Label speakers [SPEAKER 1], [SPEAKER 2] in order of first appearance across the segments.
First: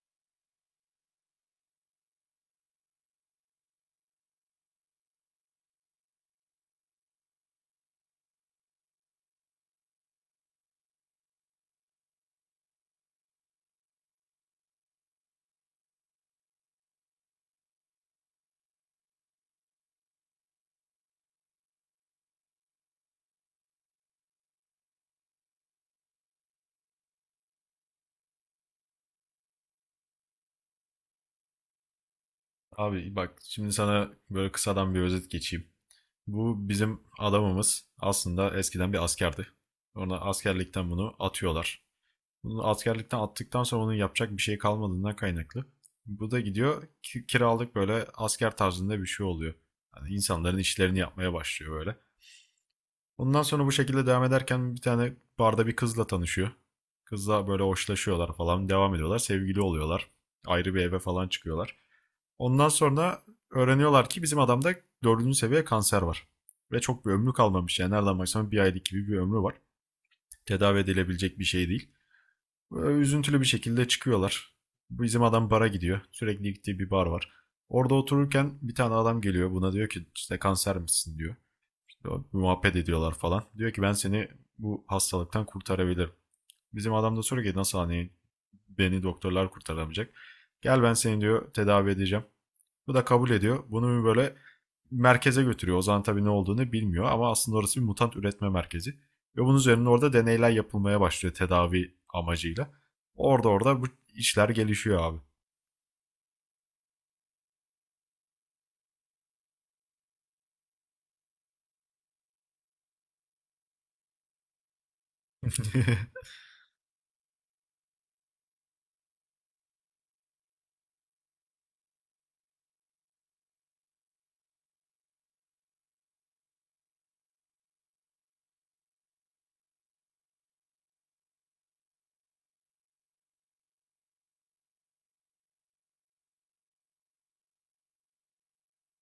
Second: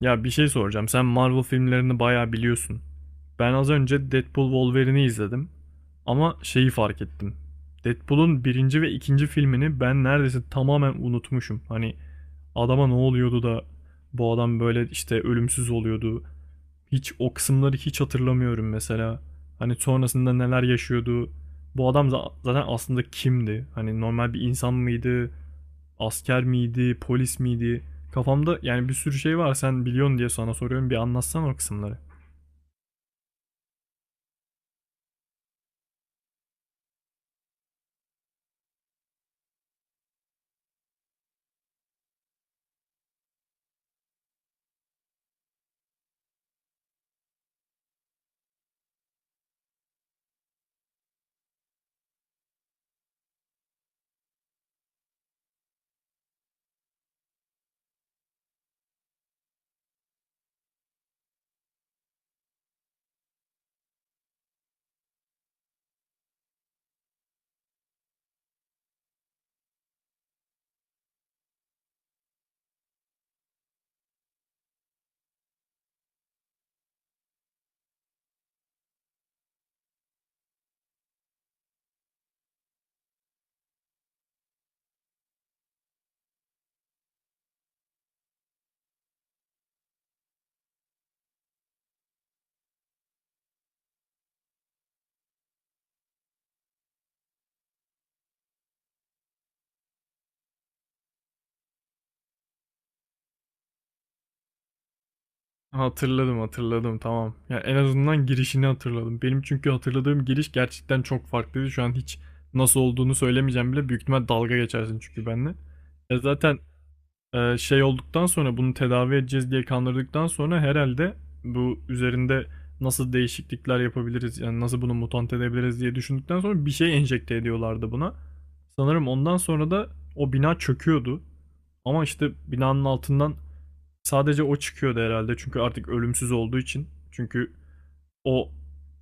[SPEAKER 1] Ya bir şey soracağım. Sen Marvel filmlerini bayağı biliyorsun. Ben az önce Deadpool Wolverine'i izledim. Ama şeyi fark ettim. Deadpool'un birinci ve ikinci filmini ben neredeyse tamamen unutmuşum. Hani adama ne oluyordu da bu adam böyle işte ölümsüz oluyordu. Hiç o kısımları hiç hatırlamıyorum mesela. Hani sonrasında neler yaşıyordu. Bu adam zaten aslında kimdi? Hani normal bir insan mıydı? Asker miydi, polis miydi? Kafamda yani bir sürü şey var. Sen biliyorsun diye sana soruyorum. Bir anlatsana o kısımları.
[SPEAKER 2] Abi bak şimdi sana böyle kısadan bir özet geçeyim. Bu bizim adamımız aslında eskiden bir askerdi. Ona askerlikten bunu atıyorlar. Bunu askerlikten attıktan sonra onun yapacak bir şey kalmadığından kaynaklı. Bu da gidiyor kiralık böyle asker tarzında bir şey oluyor. Yani insanların işlerini yapmaya başlıyor böyle. Ondan sonra bu şekilde devam ederken bir tane barda bir kızla tanışıyor. Kızla böyle hoşlaşıyorlar falan devam ediyorlar. Sevgili oluyorlar. Ayrı bir eve falan çıkıyorlar. Ondan sonra öğreniyorlar ki bizim adamda dördüncü seviye kanser var. Ve çok bir ömrü kalmamış. Yani nereden baksan bir aylık gibi bir ömrü var. Tedavi edilebilecek bir şey değil. Böyle üzüntülü bir şekilde çıkıyorlar. Bizim adam bara gidiyor. Sürekli gittiği bir bar var. Orada otururken bir tane adam geliyor. Buna diyor ki işte kanser misin diyor. İşte muhabbet ediyorlar falan. Diyor ki ben seni bu hastalıktan kurtarabilirim. Bizim adam da soruyor ki nasıl hani beni doktorlar kurtaramayacak. Gel ben seni diyor tedavi edeceğim. Bu da kabul ediyor. Bunu bir böyle merkeze götürüyor. Ozan tabii ne olduğunu bilmiyor ama aslında orası bir mutant üretme merkezi. Ve bunun üzerine orada deneyler yapılmaya başlıyor tedavi amacıyla. Orada bu işler gelişiyor abi.
[SPEAKER 1] Hatırladım, hatırladım. Tamam. Yani en azından girişini hatırladım. Benim çünkü hatırladığım giriş gerçekten çok farklıydı. Şu an hiç nasıl olduğunu söylemeyeceğim bile. Büyük ihtimal dalga geçersin çünkü benimle. E zaten şey olduktan sonra bunu tedavi edeceğiz diye kandırdıktan sonra herhalde bu üzerinde nasıl değişiklikler yapabiliriz yani nasıl bunu mutant edebiliriz diye düşündükten sonra bir şey enjekte ediyorlardı buna. Sanırım ondan sonra da o bina çöküyordu. Ama işte binanın altından sadece o çıkıyordu herhalde çünkü artık ölümsüz olduğu için. Çünkü o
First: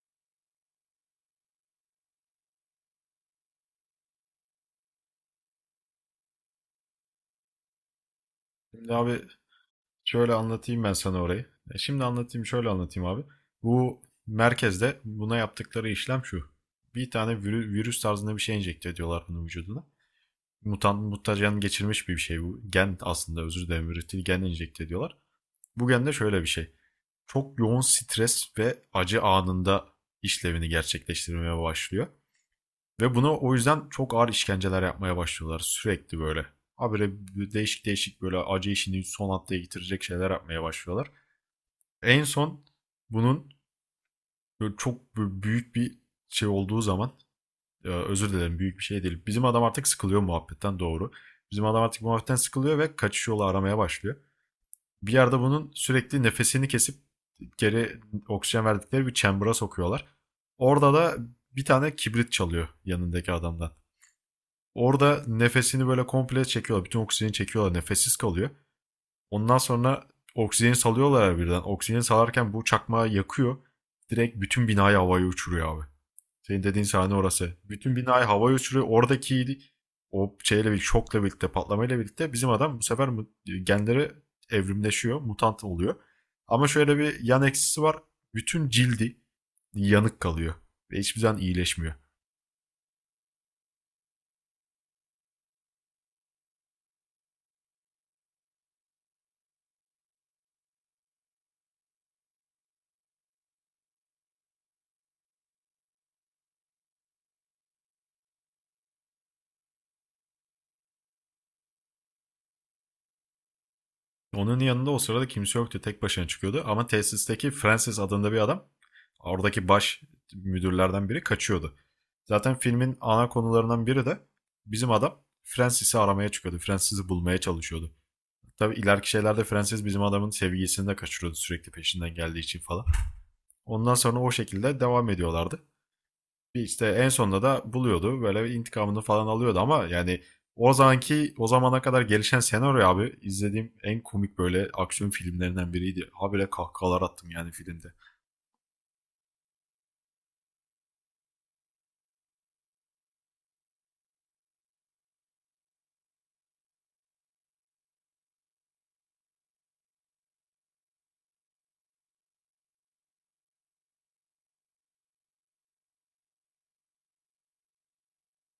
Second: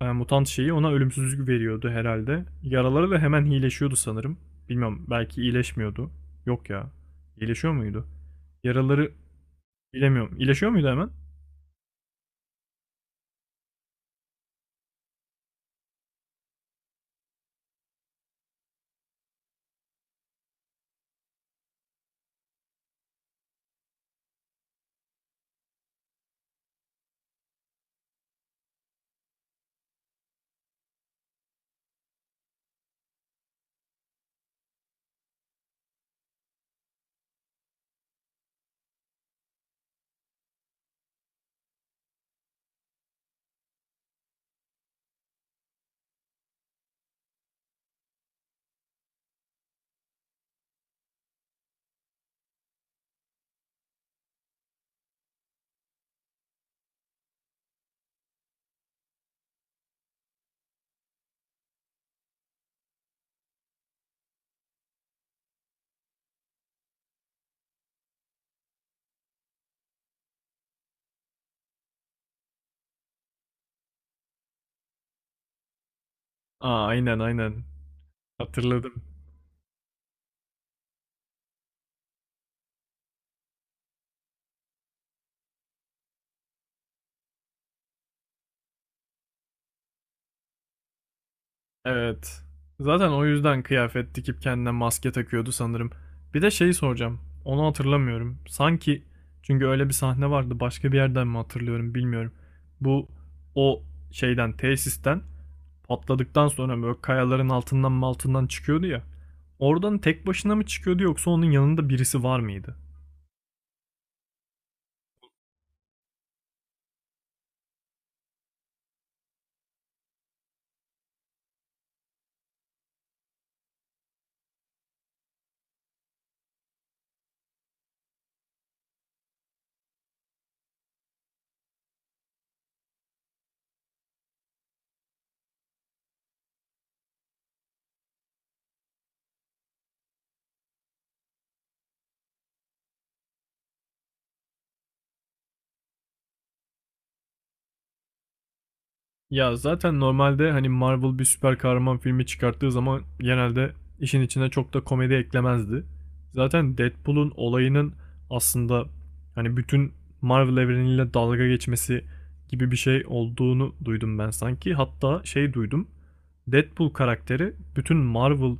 [SPEAKER 1] mutant şeyi ona ölümsüzlük veriyordu herhalde. Yaraları da hemen iyileşiyordu sanırım. Bilmiyorum, belki iyileşmiyordu. Yok ya. İyileşiyor muydu?
[SPEAKER 2] Şimdi
[SPEAKER 1] Yaraları
[SPEAKER 2] abi şöyle
[SPEAKER 1] bilemiyorum. İyileşiyor
[SPEAKER 2] anlatayım
[SPEAKER 1] muydu
[SPEAKER 2] ben
[SPEAKER 1] hemen?
[SPEAKER 2] sana orayı. Şimdi şöyle anlatayım abi. Bu merkezde buna yaptıkları işlem şu. Bir tane virüs tarzında bir şey enjekte ediyorlar bunun vücuduna. Mutant mutajen geçirmiş bir şey bu. Gen aslında özür dilerim üretil gen enjekte ediyorlar. Bugün de şöyle bir şey. Çok yoğun stres ve acı anında işlevini gerçekleştirmeye başlıyor. Ve bunu o yüzden çok ağır işkenceler yapmaya başlıyorlar sürekli böyle. Habire değişik değişik böyle acı işini son haftaya getirecek şeyler yapmaya başlıyorlar. En son bunun çok büyük bir şey olduğu zaman özür dilerim büyük bir şey değil. Bizim adam artık sıkılıyor muhabbetten doğru. Bizim adam artık muhabbetten sıkılıyor ve kaçış yolu aramaya başlıyor. Bir yerde bunun sürekli nefesini kesip geri oksijen verdikleri bir chamber'a sokuyorlar. Orada da bir tane kibrit çalıyor yanındaki adamdan. Orada nefesini böyle komple çekiyorlar. Bütün oksijeni çekiyorlar. Nefessiz kalıyor. Ondan sonra oksijeni salıyorlar birden. Oksijeni salarken bu çakmağı yakıyor. Direkt bütün binayı havaya uçuruyor abi. Senin dediğin
[SPEAKER 1] Aa
[SPEAKER 2] sahne
[SPEAKER 1] aynen
[SPEAKER 2] orası.
[SPEAKER 1] aynen.
[SPEAKER 2] Bütün binayı havaya uçuruyor.
[SPEAKER 1] Hatırladım.
[SPEAKER 2] Oradaki o şeyle bir şokla birlikte, patlamayla birlikte bizim adam bu sefer genleri evrimleşiyor, mutant oluyor. Ama şöyle bir yan eksisi var. Bütün cildi yanık kalıyor ve hiçbir zaman iyileşmiyor.
[SPEAKER 1] Evet. Zaten o yüzden kıyafet dikip kendine maske takıyordu sanırım. Bir de şeyi soracağım. Onu hatırlamıyorum. Sanki çünkü öyle bir sahne vardı. Başka bir yerden mi hatırlıyorum bilmiyorum. Bu o şeyden, tesisten patladıktan sonra böyle kayaların altından mı altından çıkıyordu ya. Oradan tek başına mı çıkıyordu, yoksa onun yanında birisi var mıydı?
[SPEAKER 2] Onun yanında o sırada kimse yoktu. Tek başına çıkıyordu. Ama tesisteki Francis adında bir adam oradaki baş müdürlerden biri kaçıyordu. Zaten filmin ana konularından biri de bizim adam Francis'i aramaya çıkıyordu. Francis'i bulmaya çalışıyordu. Tabii ileriki şeylerde Frances bizim adamın sevgisini de kaçırıyordu sürekli peşinden geldiği için falan. Ondan sonra o şekilde devam ediyorlardı. İşte en sonunda da buluyordu. Böyle intikamını falan alıyordu ama yani o zamana kadar gelişen senaryo abi izlediğim en komik böyle aksiyon filmlerinden biriydi. Habire kahkahalar attım yani filmde.
[SPEAKER 1] Ya zaten normalde hani Marvel bir süper kahraman filmi çıkarttığı zaman genelde işin içine çok da komedi eklemezdi. Zaten Deadpool'un olayının aslında hani bütün Marvel evreniyle dalga geçmesi gibi bir şey olduğunu duydum ben sanki. Hatta şey duydum. Deadpool karakteri bütün Marvel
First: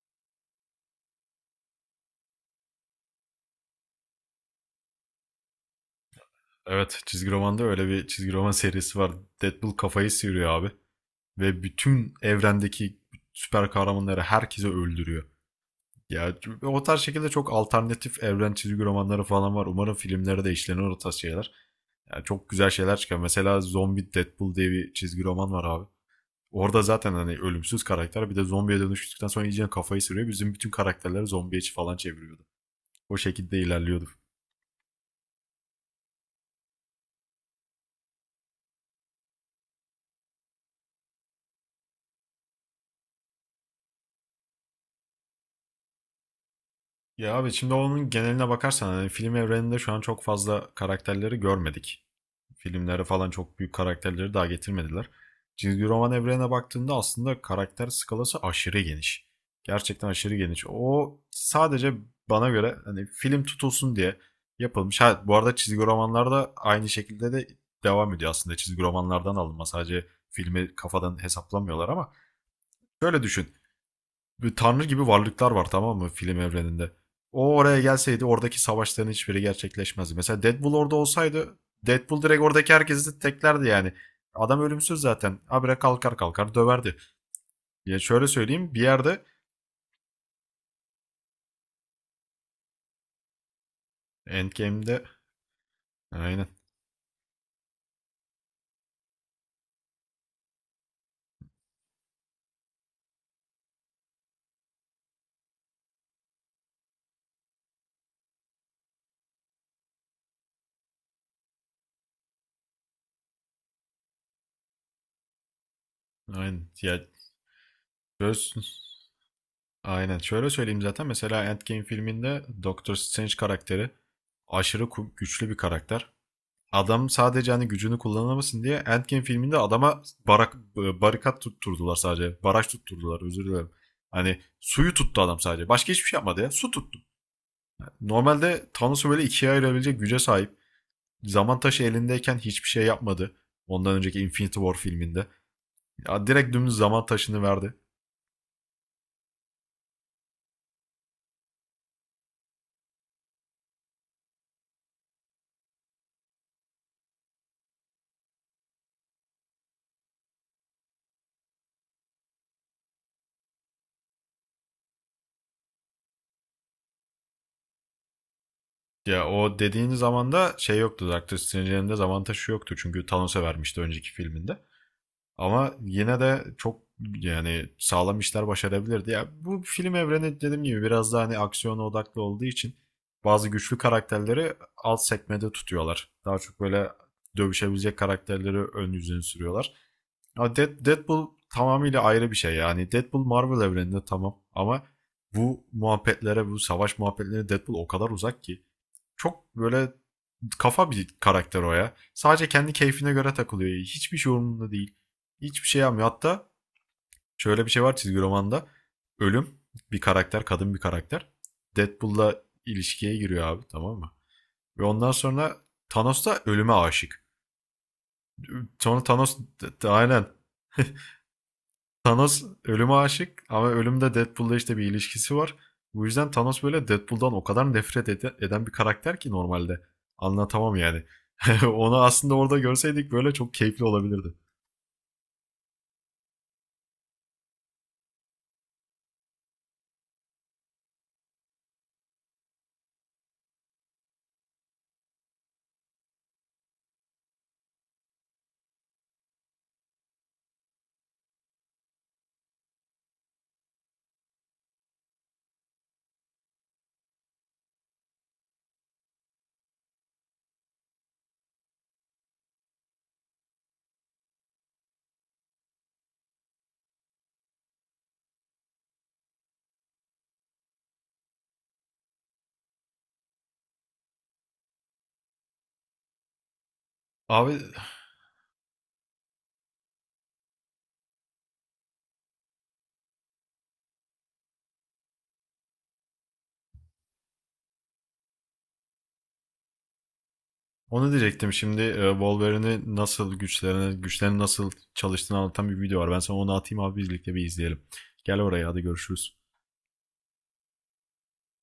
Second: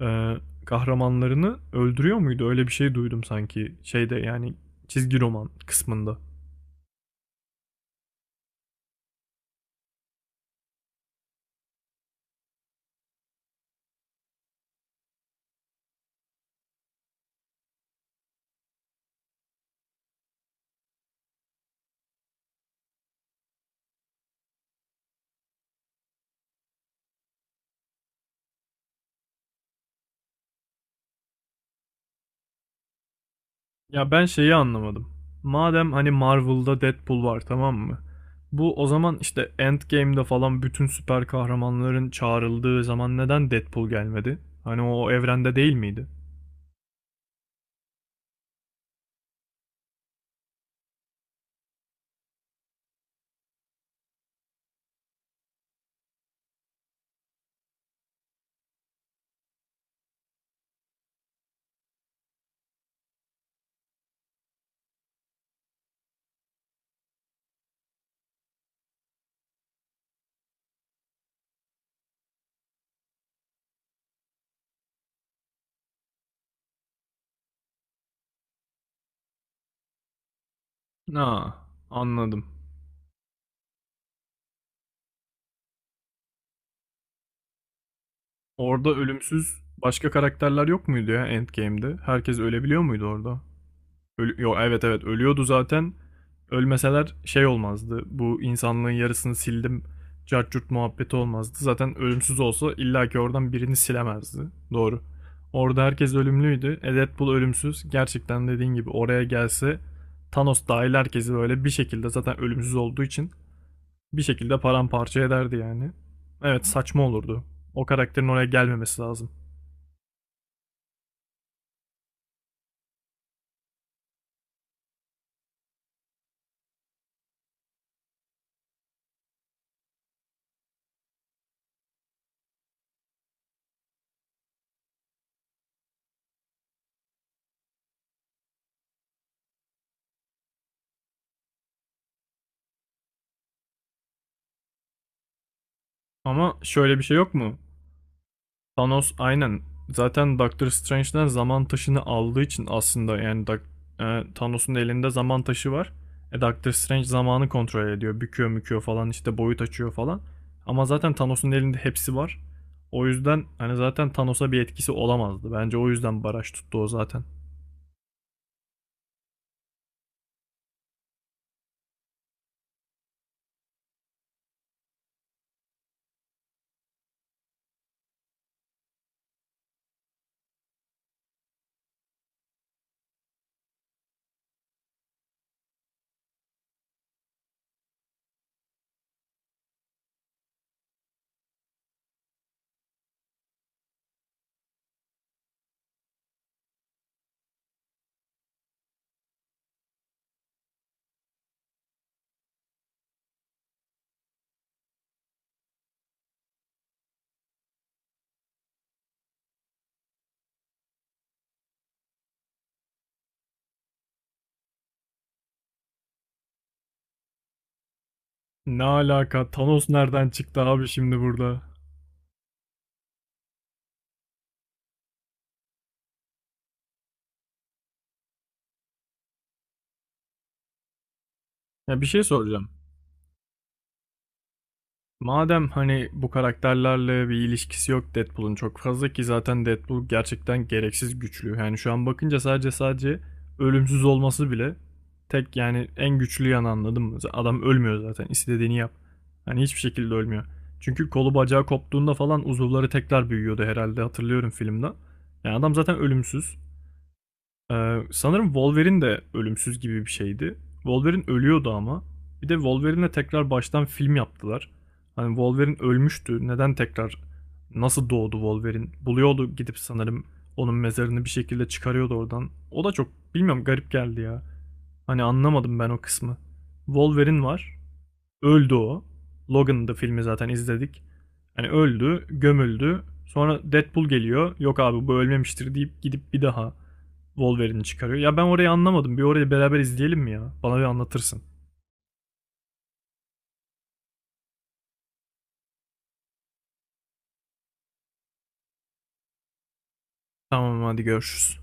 [SPEAKER 1] e, kahramanlarını öldürüyor muydu? Öyle bir şey duydum sanki şeyde, yani çizgi roman kısmında.
[SPEAKER 2] Evet çizgi romanda öyle bir çizgi roman serisi var. Deadpool kafayı sıyırıyor abi. Ve bütün evrendeki süper kahramanları herkese öldürüyor. Ya o tarz şekilde çok alternatif evren çizgi romanları falan var. Umarım filmlere de işlenir o tarz şeyler. Yani çok güzel şeyler çıkar. Mesela Zombie Deadpool diye bir çizgi roman var abi. Orada zaten hani ölümsüz karakter bir de zombiye dönüştükten sonra iyice kafayı sürüyor. Bizim bütün karakterleri zombiye falan çeviriyordu. O şekilde ilerliyordu.
[SPEAKER 1] Ya ben şeyi anlamadım. Madem hani Marvel'da Deadpool var, tamam mı? Bu o zaman işte Endgame'de falan bütün süper kahramanların çağrıldığı zaman neden Deadpool gelmedi? Hani o evrende değil miydi?
[SPEAKER 2] Ya abi şimdi onun geneline bakarsan hani film evreninde şu an çok fazla karakterleri görmedik. Filmlere falan çok büyük karakterleri daha getirmediler. Çizgi roman evrenine baktığında aslında karakter skalası aşırı geniş. Gerçekten aşırı geniş. O sadece bana göre hani film tutulsun diye yapılmış. Ha, bu arada çizgi romanlarda aynı şekilde de devam ediyor aslında. Çizgi romanlardan alınma sadece filmi kafadan hesaplamıyorlar ama şöyle düşün bir tanrı gibi varlıklar var tamam mı film evreninde. O oraya gelseydi oradaki savaşların hiçbiri gerçekleşmezdi. Mesela Deadpool orada
[SPEAKER 1] Ha,
[SPEAKER 2] olsaydı Deadpool direkt
[SPEAKER 1] anladım.
[SPEAKER 2] oradaki herkesi teklerdi yani. Adam ölümsüz zaten. Habire kalkar kalkar döverdi. Ya şöyle söyleyeyim bir
[SPEAKER 1] Orada
[SPEAKER 2] yerde
[SPEAKER 1] ölümsüz başka karakterler yok muydu ya Endgame'de? Herkes ölebiliyor muydu orada? Yok, evet
[SPEAKER 2] Endgame'de,
[SPEAKER 1] evet, ölüyordu zaten.
[SPEAKER 2] aynen
[SPEAKER 1] Ölmeseler şey olmazdı. Bu insanlığın yarısını sildim. Cart curt muhabbeti olmazdı. Zaten ölümsüz olsa illaki oradan birini silemezdi. Doğru. Orada herkes ölümlüydü. E, Deadpool ölümsüz. Gerçekten dediğin gibi oraya gelse Thanos dahil herkesi böyle bir şekilde zaten ölümsüz olduğu için bir şekilde paramparça ederdi yani. Evet,
[SPEAKER 2] aynen
[SPEAKER 1] saçma
[SPEAKER 2] ya.
[SPEAKER 1] olurdu. O karakterin oraya
[SPEAKER 2] Söz,
[SPEAKER 1] gelmemesi lazım.
[SPEAKER 2] aynen şöyle söyleyeyim zaten mesela Endgame filminde Doctor Strange karakteri aşırı güçlü bir karakter. Adam sadece hani gücünü kullanamasın diye Endgame filminde adama barikat tutturdular sadece. Baraj tutturdular özür dilerim. Hani suyu tuttu adam sadece. Başka hiçbir şey yapmadı ya. Su tuttu. Normalde Thanos'u böyle ikiye ayırabilecek güce sahip. Zaman taşı elindeyken hiçbir şey yapmadı. Ondan önceki Infinity War filminde. Ya direkt
[SPEAKER 1] Ama
[SPEAKER 2] dümdüz
[SPEAKER 1] şöyle bir
[SPEAKER 2] zaman
[SPEAKER 1] şey yok
[SPEAKER 2] taşını
[SPEAKER 1] mu?
[SPEAKER 2] verdi.
[SPEAKER 1] Thanos aynen. Zaten Doctor Strange'den zaman taşını aldığı için aslında yani Thanos'un elinde zaman taşı var. E, Doctor Strange zamanı kontrol ediyor. Büküyor müküyor falan işte boyut açıyor falan. Ama zaten Thanos'un elinde hepsi var. O yüzden hani zaten Thanos'a bir etkisi olamazdı. Bence o yüzden baraj tuttu o zaten.
[SPEAKER 2] Ya o dediğin zamanda şey yoktu. Doctor Strange'in elinde zaman taşı yoktu. Çünkü Thanos'a vermişti önceki filminde. Ama yine de çok yani sağlam işler başarabilirdi. Ya bu film evreni dediğim gibi biraz daha hani aksiyona odaklı olduğu için bazı güçlü karakterleri alt sekmede tutuyorlar. Daha çok böyle dövüşebilecek karakterleri ön yüzüne sürüyorlar. Ama Deadpool tamamıyla ayrı bir şey yani. Deadpool Marvel evreninde tamam ama bu muhabbetlere, bu savaş muhabbetlerine Deadpool o kadar uzak ki. Çok böyle kafa bir karakter o ya. Sadece kendi keyfine göre takılıyor. Hiçbir şey umurunda değil. Hiçbir şey yapmıyor. Hatta şöyle bir şey var çizgi romanda. Ölüm bir karakter, kadın bir karakter. Deadpool'la ilişkiye giriyor abi tamam mı? Ve ondan sonra Thanos da ölüme aşık.
[SPEAKER 1] Ne
[SPEAKER 2] Sonra Thanos
[SPEAKER 1] alaka? Thanos
[SPEAKER 2] aynen
[SPEAKER 1] nereden çıktı abi şimdi burada?
[SPEAKER 2] Thanos ölüme aşık ama ölümde Deadpool'la işte bir ilişkisi var. Bu yüzden Thanos böyle Deadpool'dan o kadar nefret eden bir karakter ki normalde. Anlatamam yani. Onu
[SPEAKER 1] Ya bir şey
[SPEAKER 2] aslında orada
[SPEAKER 1] soracağım.
[SPEAKER 2] görseydik böyle çok keyifli olabilirdi.
[SPEAKER 1] Madem hani bu karakterlerle bir ilişkisi yok Deadpool'un çok fazla ki zaten Deadpool gerçekten gereksiz güçlü. Yani şu an bakınca sadece ölümsüz olması bile tek yani en güçlü yanı, anladın mı? Adam ölmüyor zaten, istediğini yap. Hani hiçbir şekilde ölmüyor. Çünkü kolu bacağı koptuğunda falan uzuvları tekrar büyüyordu herhalde, hatırlıyorum filmden. Yani adam zaten ölümsüz. Sanırım Wolverine de ölümsüz gibi bir şeydi. Wolverine ölüyordu ama. Bir de Wolverine'le tekrar baştan film yaptılar. Hani Wolverine ölmüştü. Neden tekrar nasıl doğdu Wolverine? Buluyordu, gidip sanırım onun mezarını bir şekilde çıkarıyordu oradan. O da çok, bilmiyorum, garip geldi ya. Hani anlamadım ben o kısmı. Wolverine
[SPEAKER 2] Abi
[SPEAKER 1] var. Öldü o. Logan'dı filmi, zaten izledik. Hani öldü, gömüldü. Sonra Deadpool geliyor. Yok abi bu ölmemiştir deyip gidip bir daha Wolverine'i çıkarıyor. Ya ben orayı anlamadım. Bir orayı beraber izleyelim mi ya? Bana bir
[SPEAKER 2] onu
[SPEAKER 1] anlatırsın.
[SPEAKER 2] diyecektim şimdi Wolverine'i nasıl güçlerini nasıl çalıştığını anlatan bir video var. Ben sana onu atayım abi birlikte bir izleyelim. Gel oraya hadi görüşürüz.
[SPEAKER 1] Tamam, hadi görüşürüz.